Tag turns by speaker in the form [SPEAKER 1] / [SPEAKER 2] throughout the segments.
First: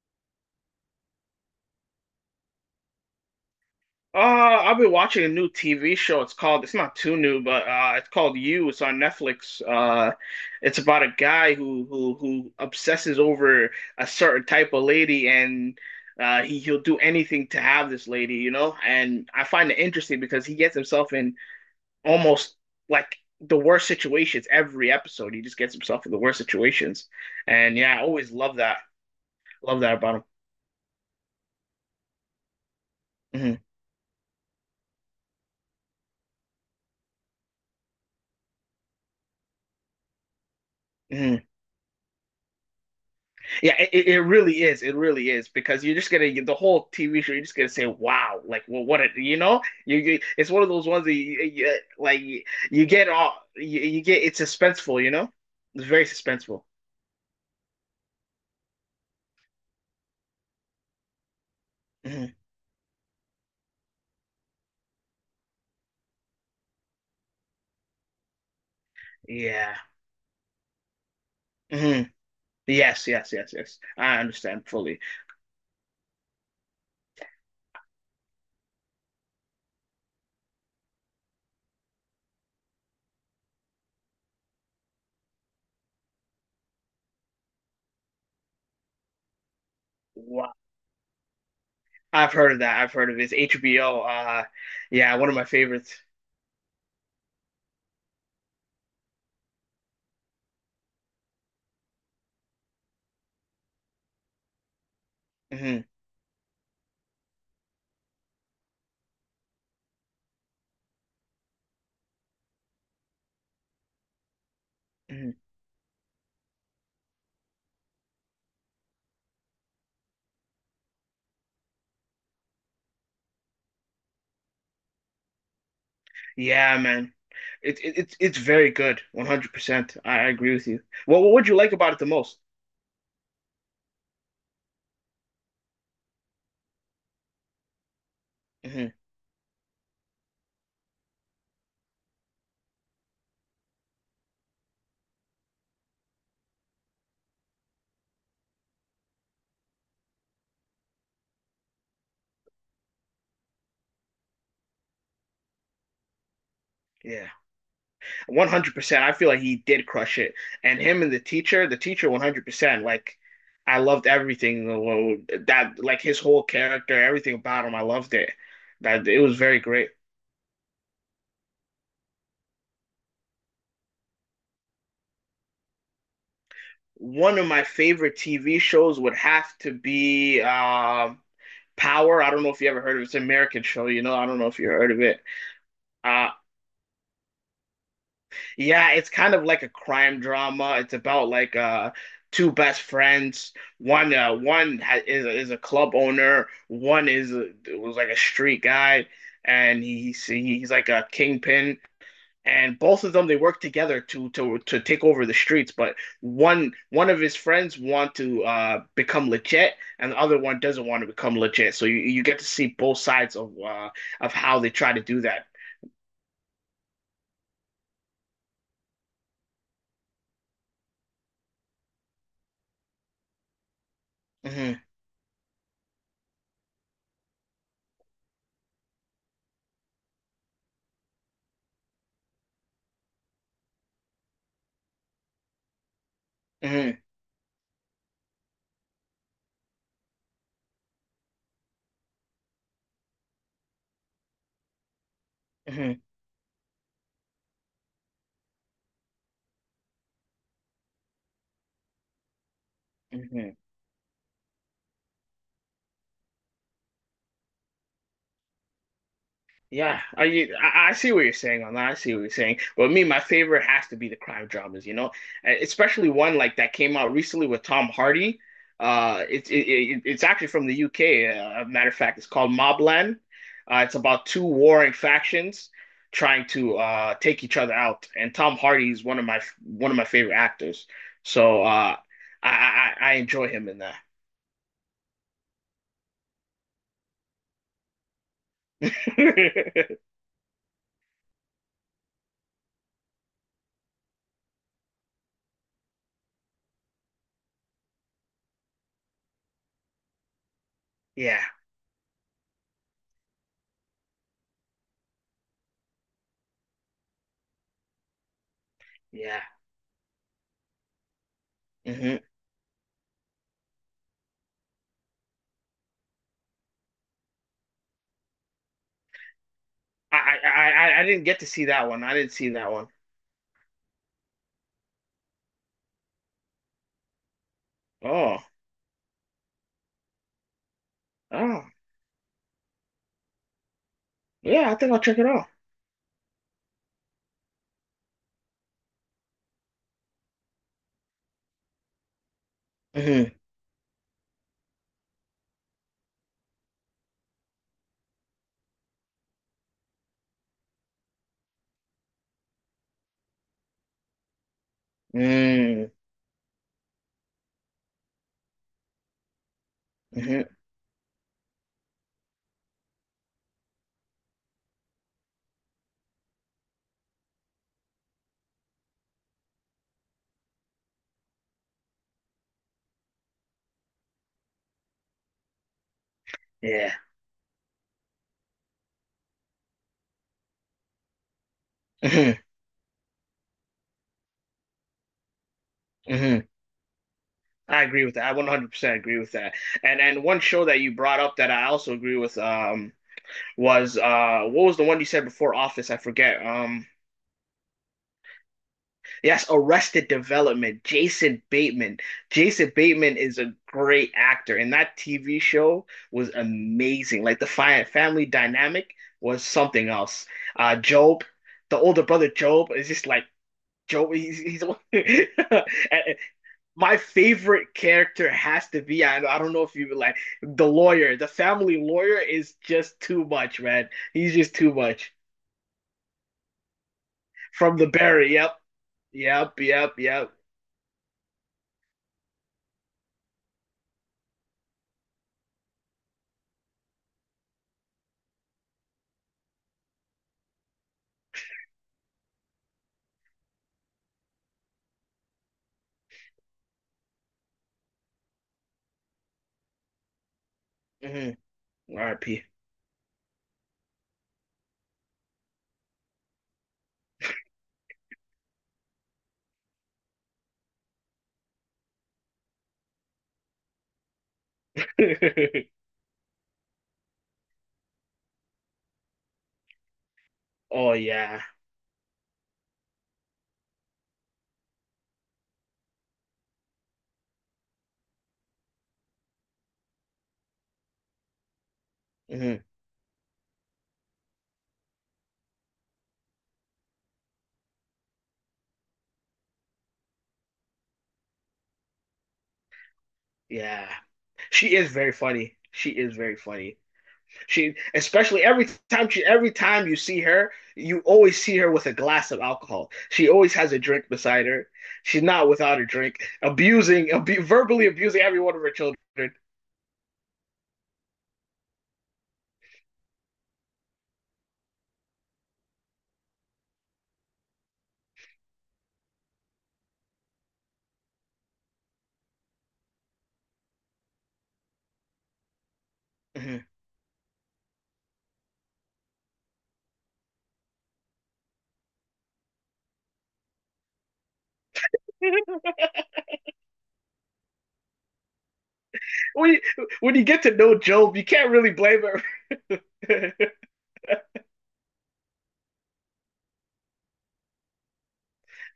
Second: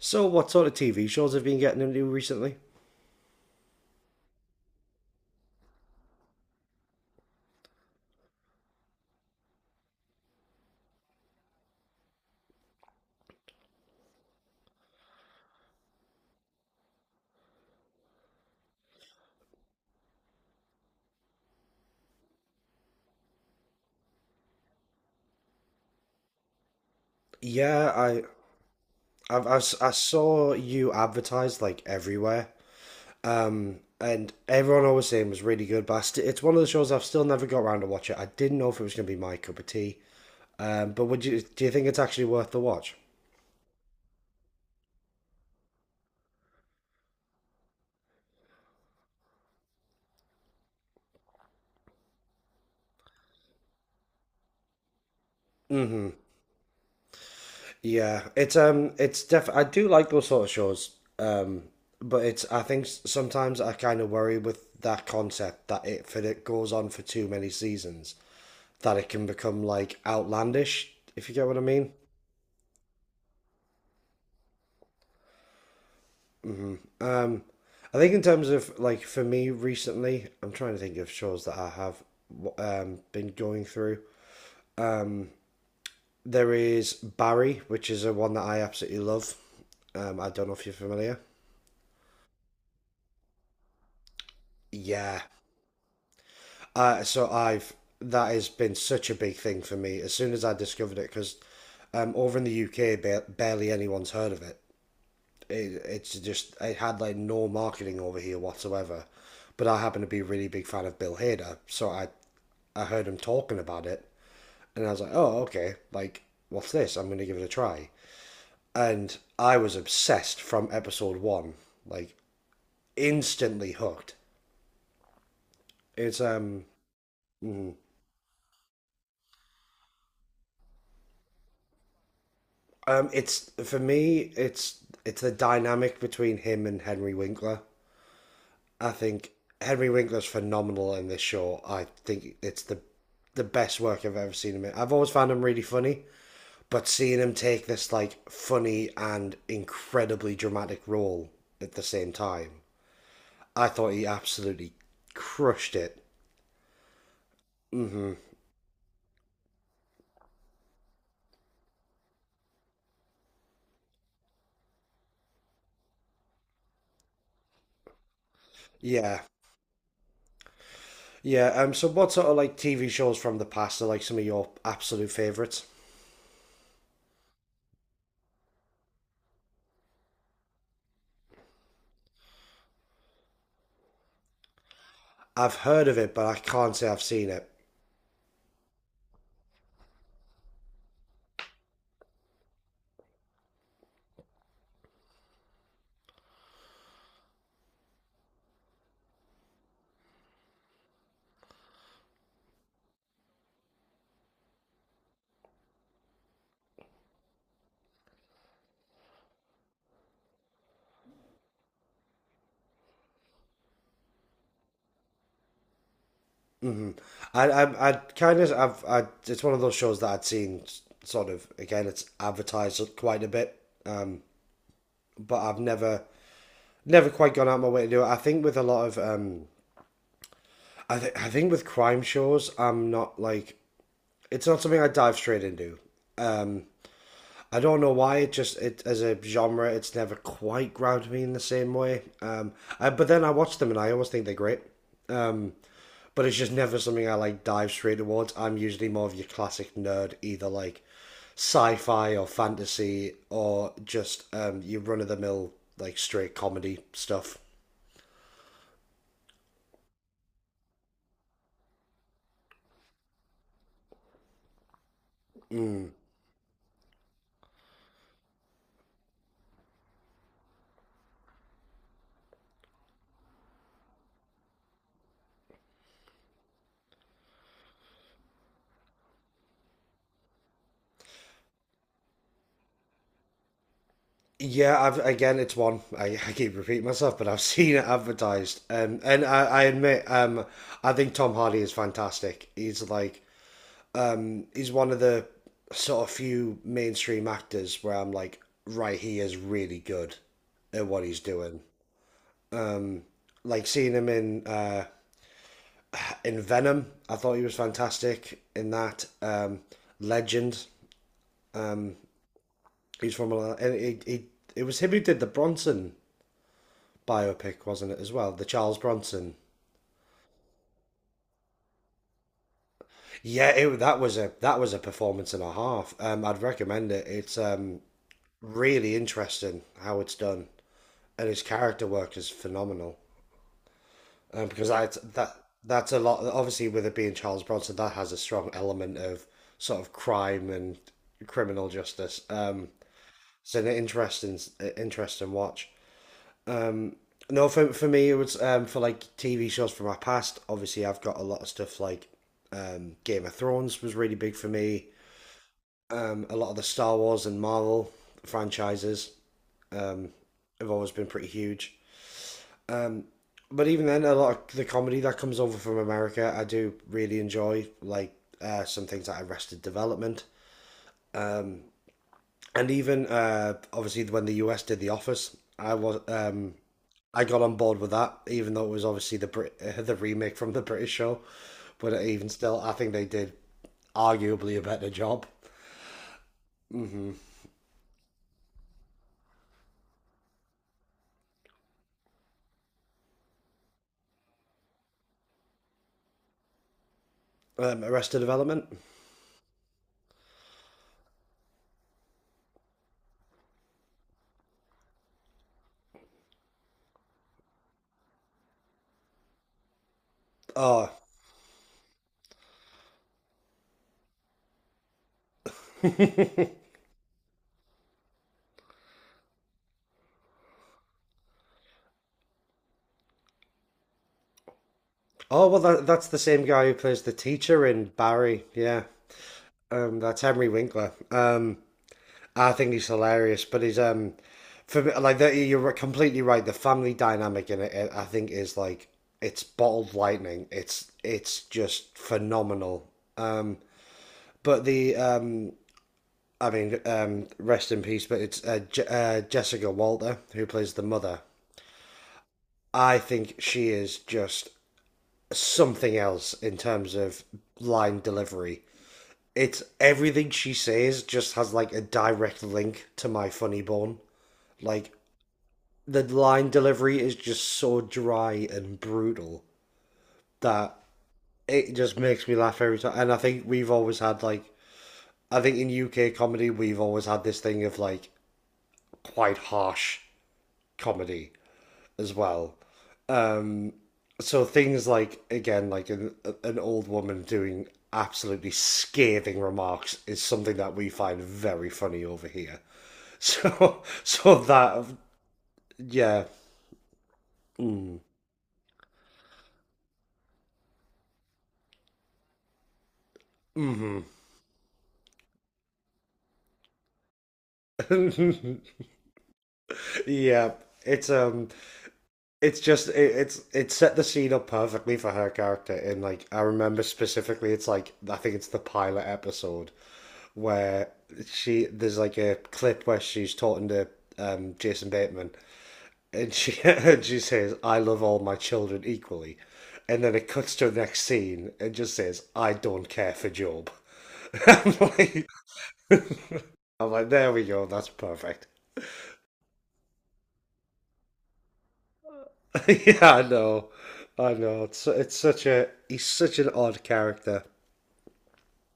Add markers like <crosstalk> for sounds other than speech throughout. [SPEAKER 1] So, what sort of TV shows have you been getting into recently?
[SPEAKER 2] I've been watching a new TV show. It's not too new, but it's called You. It's on Netflix. It's about a guy who obsesses over a certain type of lady, and he'll do anything to have this lady. And I find it interesting because he gets himself in almost like the worst situations every episode. He just gets himself in the worst situations, and
[SPEAKER 1] Yeah,
[SPEAKER 2] yeah, I
[SPEAKER 1] I
[SPEAKER 2] always love that.
[SPEAKER 1] I've, si
[SPEAKER 2] Love that about
[SPEAKER 1] saw you advertised like everywhere,
[SPEAKER 2] him.
[SPEAKER 1] and everyone always saying it was really good. But it's one of the shows I've still never got around to watch it. I didn't know if it was going to be my cup of tea. But would you
[SPEAKER 2] Hmm.
[SPEAKER 1] do you think it's actually worth the watch?
[SPEAKER 2] Yeah, it really is. It really is because you're just gonna the whole TV show. You're just gonna say, "Wow!" Like, well, what a you know, you it's one of those ones that you like you get all you get. It's suspenseful. It's very
[SPEAKER 1] Mm-hmm.
[SPEAKER 2] suspenseful.
[SPEAKER 1] Yeah, it's def. I do like those sort of shows. Um, but
[SPEAKER 2] Hmm.
[SPEAKER 1] it's I think sometimes I kind of worry with that concept that it goes on for too many seasons, that it can become
[SPEAKER 2] Yeah.
[SPEAKER 1] like outlandish, if you get what I mean.
[SPEAKER 2] Hmm. Yes, yes, yes, yes. I understand fully.
[SPEAKER 1] hmm Um, I think in terms of like for me recently, I'm trying to think of shows that I have been going through. There is Barry, which is a one that I absolutely love. I don't
[SPEAKER 2] Wow.
[SPEAKER 1] know if you're familiar.
[SPEAKER 2] I've heard of that. I've heard of it. It's HBO. Yeah,
[SPEAKER 1] Yeah.
[SPEAKER 2] one of my favorites.
[SPEAKER 1] So I've that has been such a big thing for me as soon as I discovered it because over in the UK, barely anyone's heard of it. it,
[SPEAKER 2] Hmm.
[SPEAKER 1] it's just it had like no marketing over here whatsoever. But I happen to be a really big fan of Bill Hader, so I heard him talking about it, and I was like,
[SPEAKER 2] Hmm.
[SPEAKER 1] oh okay, like what's this? I'm gonna give it a try. And I was obsessed from episode one, like instantly hooked. It's um
[SPEAKER 2] Yeah, man. It's very good. 100%. I agree with you. Well, what would you like about it the most?
[SPEAKER 1] it's for me it's the dynamic between him and Henry Winkler. I
[SPEAKER 2] Hmm.
[SPEAKER 1] think Henry Winkler's phenomenal in this show. I think it's the best work I've ever seen him in. I've always found him really funny, but seeing him take this like funny and incredibly dramatic role at the same time, I thought he absolutely crushed it.
[SPEAKER 2] Yeah, 100%. I feel like he did crush it, and him and the teacher, 100%. Like, I loved everything that, like his whole character, everything about him. I loved it. That it
[SPEAKER 1] Yeah,
[SPEAKER 2] was very great.
[SPEAKER 1] yeah. So, what sort of like TV shows from the past are like some of your absolute favorites?
[SPEAKER 2] One of my favorite TV shows would have to be Power. I don't know if you ever heard of it. It's an American show. I don't know if you heard of it.
[SPEAKER 1] I've heard of it, but
[SPEAKER 2] Uh,
[SPEAKER 1] I can't say I've seen it.
[SPEAKER 2] Yeah, it's kind of like a crime drama. It's about like two best friends. One one ha is a club owner. One was like a street guy, and he's like a kingpin. And both of them they work together to take over the streets. But one of his friends want to become legit, and the other one doesn't want to become legit. So you get to see both sides of how they try to do that.
[SPEAKER 1] I kind of, I've, I, it's one of those shows that I'd seen sort of, again, it's advertised quite a bit, um,
[SPEAKER 2] Hmm.
[SPEAKER 1] but I've never, never quite gone out my way to do it. I think with a lot of, I think with crime shows, I'm not like, it's not something I dive straight into.
[SPEAKER 2] Hmm.
[SPEAKER 1] I don't know why it as a genre it's never quite grabbed me in the same way. But then I watch them and I always think they're great. Um,
[SPEAKER 2] Hmm.
[SPEAKER 1] but it's just never something I like dive straight towards. I'm usually more of your classic nerd, either like sci-fi or fantasy
[SPEAKER 2] Hmm.
[SPEAKER 1] or just your run-of-the-mill like straight comedy stuff.
[SPEAKER 2] Yeah, I see what you're saying on that. I see what you're saying. Well, me, my favorite has to be the crime dramas, especially one like that came out recently with Tom Hardy. It's actually from the UK. A matter of fact, it's called Mobland. It's about two warring factions trying to take each other out, and Tom Hardy is one of my favorite actors. So I enjoy him in that.
[SPEAKER 1] It's one <laughs> I keep repeating myself, but I've <laughs> seen it advertised, I admit,
[SPEAKER 2] <laughs>
[SPEAKER 1] I think Tom Hardy is fantastic. He's one of the sort of few mainstream actors where I'm like, right, he is really good at what he's
[SPEAKER 2] Yeah,
[SPEAKER 1] doing. Um, like seeing him in Venom, I thought he was fantastic in that.
[SPEAKER 2] yeah.
[SPEAKER 1] Legend, um,
[SPEAKER 2] Mhm.
[SPEAKER 1] he's from a. He, it was him who did the Bronson biopic, wasn't it as well? The Charles Bronson.
[SPEAKER 2] I, I I didn't get to see that one. I didn't see that one.
[SPEAKER 1] Yeah, it, that was a performance and a half. I'd recommend it. It's
[SPEAKER 2] Oh,
[SPEAKER 1] really interesting how it's done, and his
[SPEAKER 2] oh,
[SPEAKER 1] character work is phenomenal. Because
[SPEAKER 2] yeah. I
[SPEAKER 1] I
[SPEAKER 2] think I'll check it
[SPEAKER 1] that
[SPEAKER 2] out.
[SPEAKER 1] that's a lot. Obviously, with it being Charles Bronson, that has a strong element of sort of crime and criminal justice.
[SPEAKER 2] Mm-hmm.
[SPEAKER 1] It's an interesting watch. No, for me, it was for like TV shows from my past. Obviously, I've got a lot of stuff like Game of Thrones was really big for me.
[SPEAKER 2] Mm-hmm.
[SPEAKER 1] A lot of the Star Wars and Marvel franchises
[SPEAKER 2] Hmm.
[SPEAKER 1] have always been pretty huge. But even then, a lot of the comedy that comes over from America, I do really enjoy, like some things like Arrested Development, and even obviously when the US did The Office, I was
[SPEAKER 2] Yeah.
[SPEAKER 1] I got on board with that, even though it was obviously the <laughs> the remake from the British show, but even
[SPEAKER 2] Hmm.
[SPEAKER 1] still, I think they did arguably a better job.
[SPEAKER 2] Hmm. I agree with that. I 100% agree with that. And one show that you brought up that I also agree with was what was the one you said before Office? I forget.
[SPEAKER 1] Arrested Development.
[SPEAKER 2] Yes, Arrested Development, Jason Bateman. Jason Bateman is a great actor, and that TV show was amazing. Like the fi family dynamic was something else.
[SPEAKER 1] Oh,
[SPEAKER 2] Job, the older brother Job, is just like Job. He's. <laughs> And
[SPEAKER 1] <laughs>
[SPEAKER 2] my favorite character has to be. I don't know if you would like the lawyer. The family lawyer is just too much, man. He's just too much.
[SPEAKER 1] oh well, that's the same guy who plays the teacher
[SPEAKER 2] From
[SPEAKER 1] in
[SPEAKER 2] the Barry.
[SPEAKER 1] Barry.
[SPEAKER 2] Yep,
[SPEAKER 1] Yeah,
[SPEAKER 2] yep, yep,
[SPEAKER 1] that's
[SPEAKER 2] yep.
[SPEAKER 1] Henry Winkler. I think he's hilarious, but he's for me, like the, you're right, completely right. The family dynamic in it, I think, is like it's bottled lightning. It's just phenomenal. Um, but the I mean, rest in peace. But it's Jessica Walter who plays the mother.
[SPEAKER 2] Hmm. R.I.P.
[SPEAKER 1] I think she is just something else in terms of line delivery. It's everything she says just has like a direct link to my funny bone. Like
[SPEAKER 2] <laughs>
[SPEAKER 1] the line delivery is just so dry and brutal that
[SPEAKER 2] Oh yeah.
[SPEAKER 1] it just makes me laugh every time. And I think we've always had like I think in UK comedy we've always had this thing of like quite harsh comedy as well.
[SPEAKER 2] Hmm.
[SPEAKER 1] So things like again like an old woman doing absolutely scathing remarks is something that we find very funny over here. <laughs> So
[SPEAKER 2] Yeah.
[SPEAKER 1] so
[SPEAKER 2] She
[SPEAKER 1] that
[SPEAKER 2] is very funny. She is
[SPEAKER 1] yeah.
[SPEAKER 2] very funny. She
[SPEAKER 1] Mm.
[SPEAKER 2] especially every time you see her, you always see her with a glass of alcohol. She always has a
[SPEAKER 1] hmm
[SPEAKER 2] drink beside her. She's not without a drink, abusing, abu verbally abusing every one of her
[SPEAKER 1] <laughs>
[SPEAKER 2] children.
[SPEAKER 1] yeah, it's um it's just it set the scene up perfectly for her character, and like I remember specifically it's like I think it's the pilot episode where she there's like a clip where she's talking to Jason Bateman, and she <laughs>
[SPEAKER 2] Mhm.
[SPEAKER 1] and she says, "I love all my children equally," and then it cuts to the next scene and just says, "I don't care for Job." <laughs> I'm, like, I'm like, there we go, that's perfect.
[SPEAKER 2] When you, when you get to know Job, you can't really blame
[SPEAKER 1] <laughs> Yeah, I
[SPEAKER 2] her. <laughs>
[SPEAKER 1] know. I know, it's such a he's such an odd character.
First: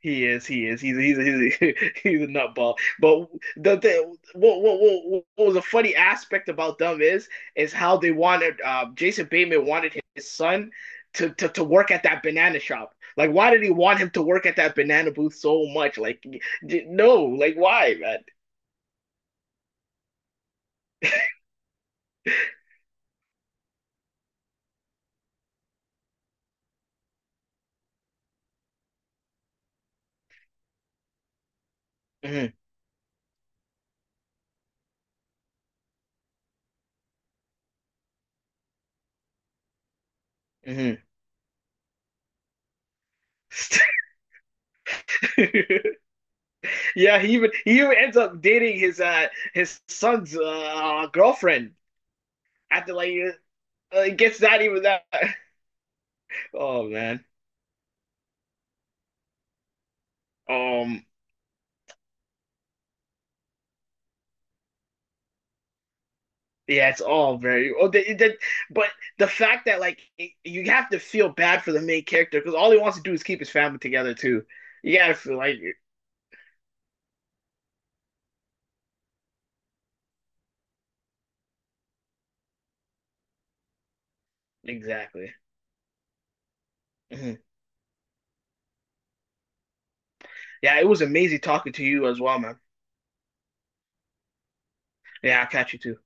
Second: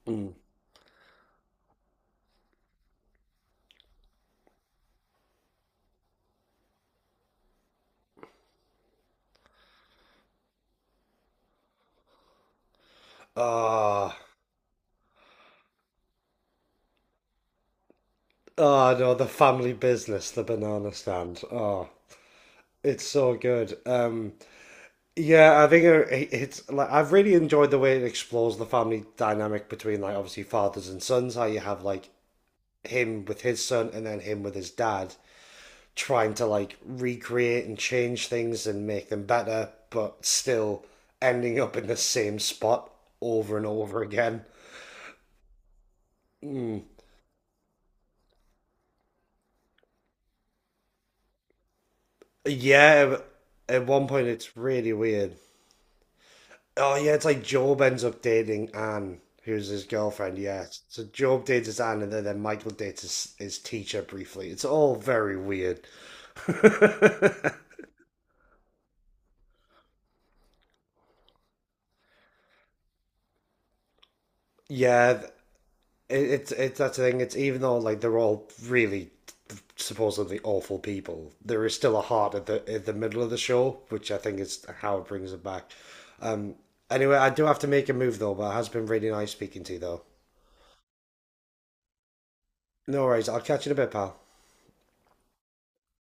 [SPEAKER 2] He
[SPEAKER 1] Mm.
[SPEAKER 2] is. He is. He's a <laughs> he's a nutball. But the what was a funny aspect about them is how they wanted Jason Bateman wanted his son to work at that banana shop. Like, why did he want him
[SPEAKER 1] Oh,
[SPEAKER 2] to work at that banana booth so much? Like, no. Like, why,
[SPEAKER 1] oh no, the family business, the banana stand. Oh, it's so good. Yeah, I think it's like I've really enjoyed the way it explores the family dynamic between like obviously fathers and sons. How you have like
[SPEAKER 2] man?
[SPEAKER 1] him with his son and then him with his dad trying to like recreate and change things and make them better, but
[SPEAKER 2] Mm-hmm,
[SPEAKER 1] still
[SPEAKER 2] mm-hmm.
[SPEAKER 1] ending up in the same spot over and over again.
[SPEAKER 2] <laughs>
[SPEAKER 1] Mm.
[SPEAKER 2] Yeah, he even ends up dating his son's girlfriend after like
[SPEAKER 1] Yeah, at one point
[SPEAKER 2] gets
[SPEAKER 1] it's
[SPEAKER 2] that even
[SPEAKER 1] really
[SPEAKER 2] that.
[SPEAKER 1] weird.
[SPEAKER 2] <laughs> Oh
[SPEAKER 1] Oh yeah,
[SPEAKER 2] man.
[SPEAKER 1] it's like Job ends up dating Anne, who's his girlfriend. Yeah, so
[SPEAKER 2] Um,
[SPEAKER 1] Job dates his Anne, and then Michael dates his teacher briefly. It's all very weird. <laughs>
[SPEAKER 2] yeah, it's all very. Oh, but the fact that like you have to feel bad for the main character because all he wants to do is keep his family together too. You
[SPEAKER 1] yeah,
[SPEAKER 2] gotta
[SPEAKER 1] th-
[SPEAKER 2] feel like
[SPEAKER 1] it, it's that's the thing. It's even though like they're all really supposedly awful people, there is still a heart at the middle of the show, which I think is how it brings
[SPEAKER 2] exactly.
[SPEAKER 1] it back. Um. Anyway, I
[SPEAKER 2] Mhm.
[SPEAKER 1] do have to make a move though, but it has been really nice speaking to you though.
[SPEAKER 2] Yeah, it was amazing talking to you as well, man.
[SPEAKER 1] No worries. I'll catch you in a bit, pal.
[SPEAKER 2] Yeah, I'll catch you too.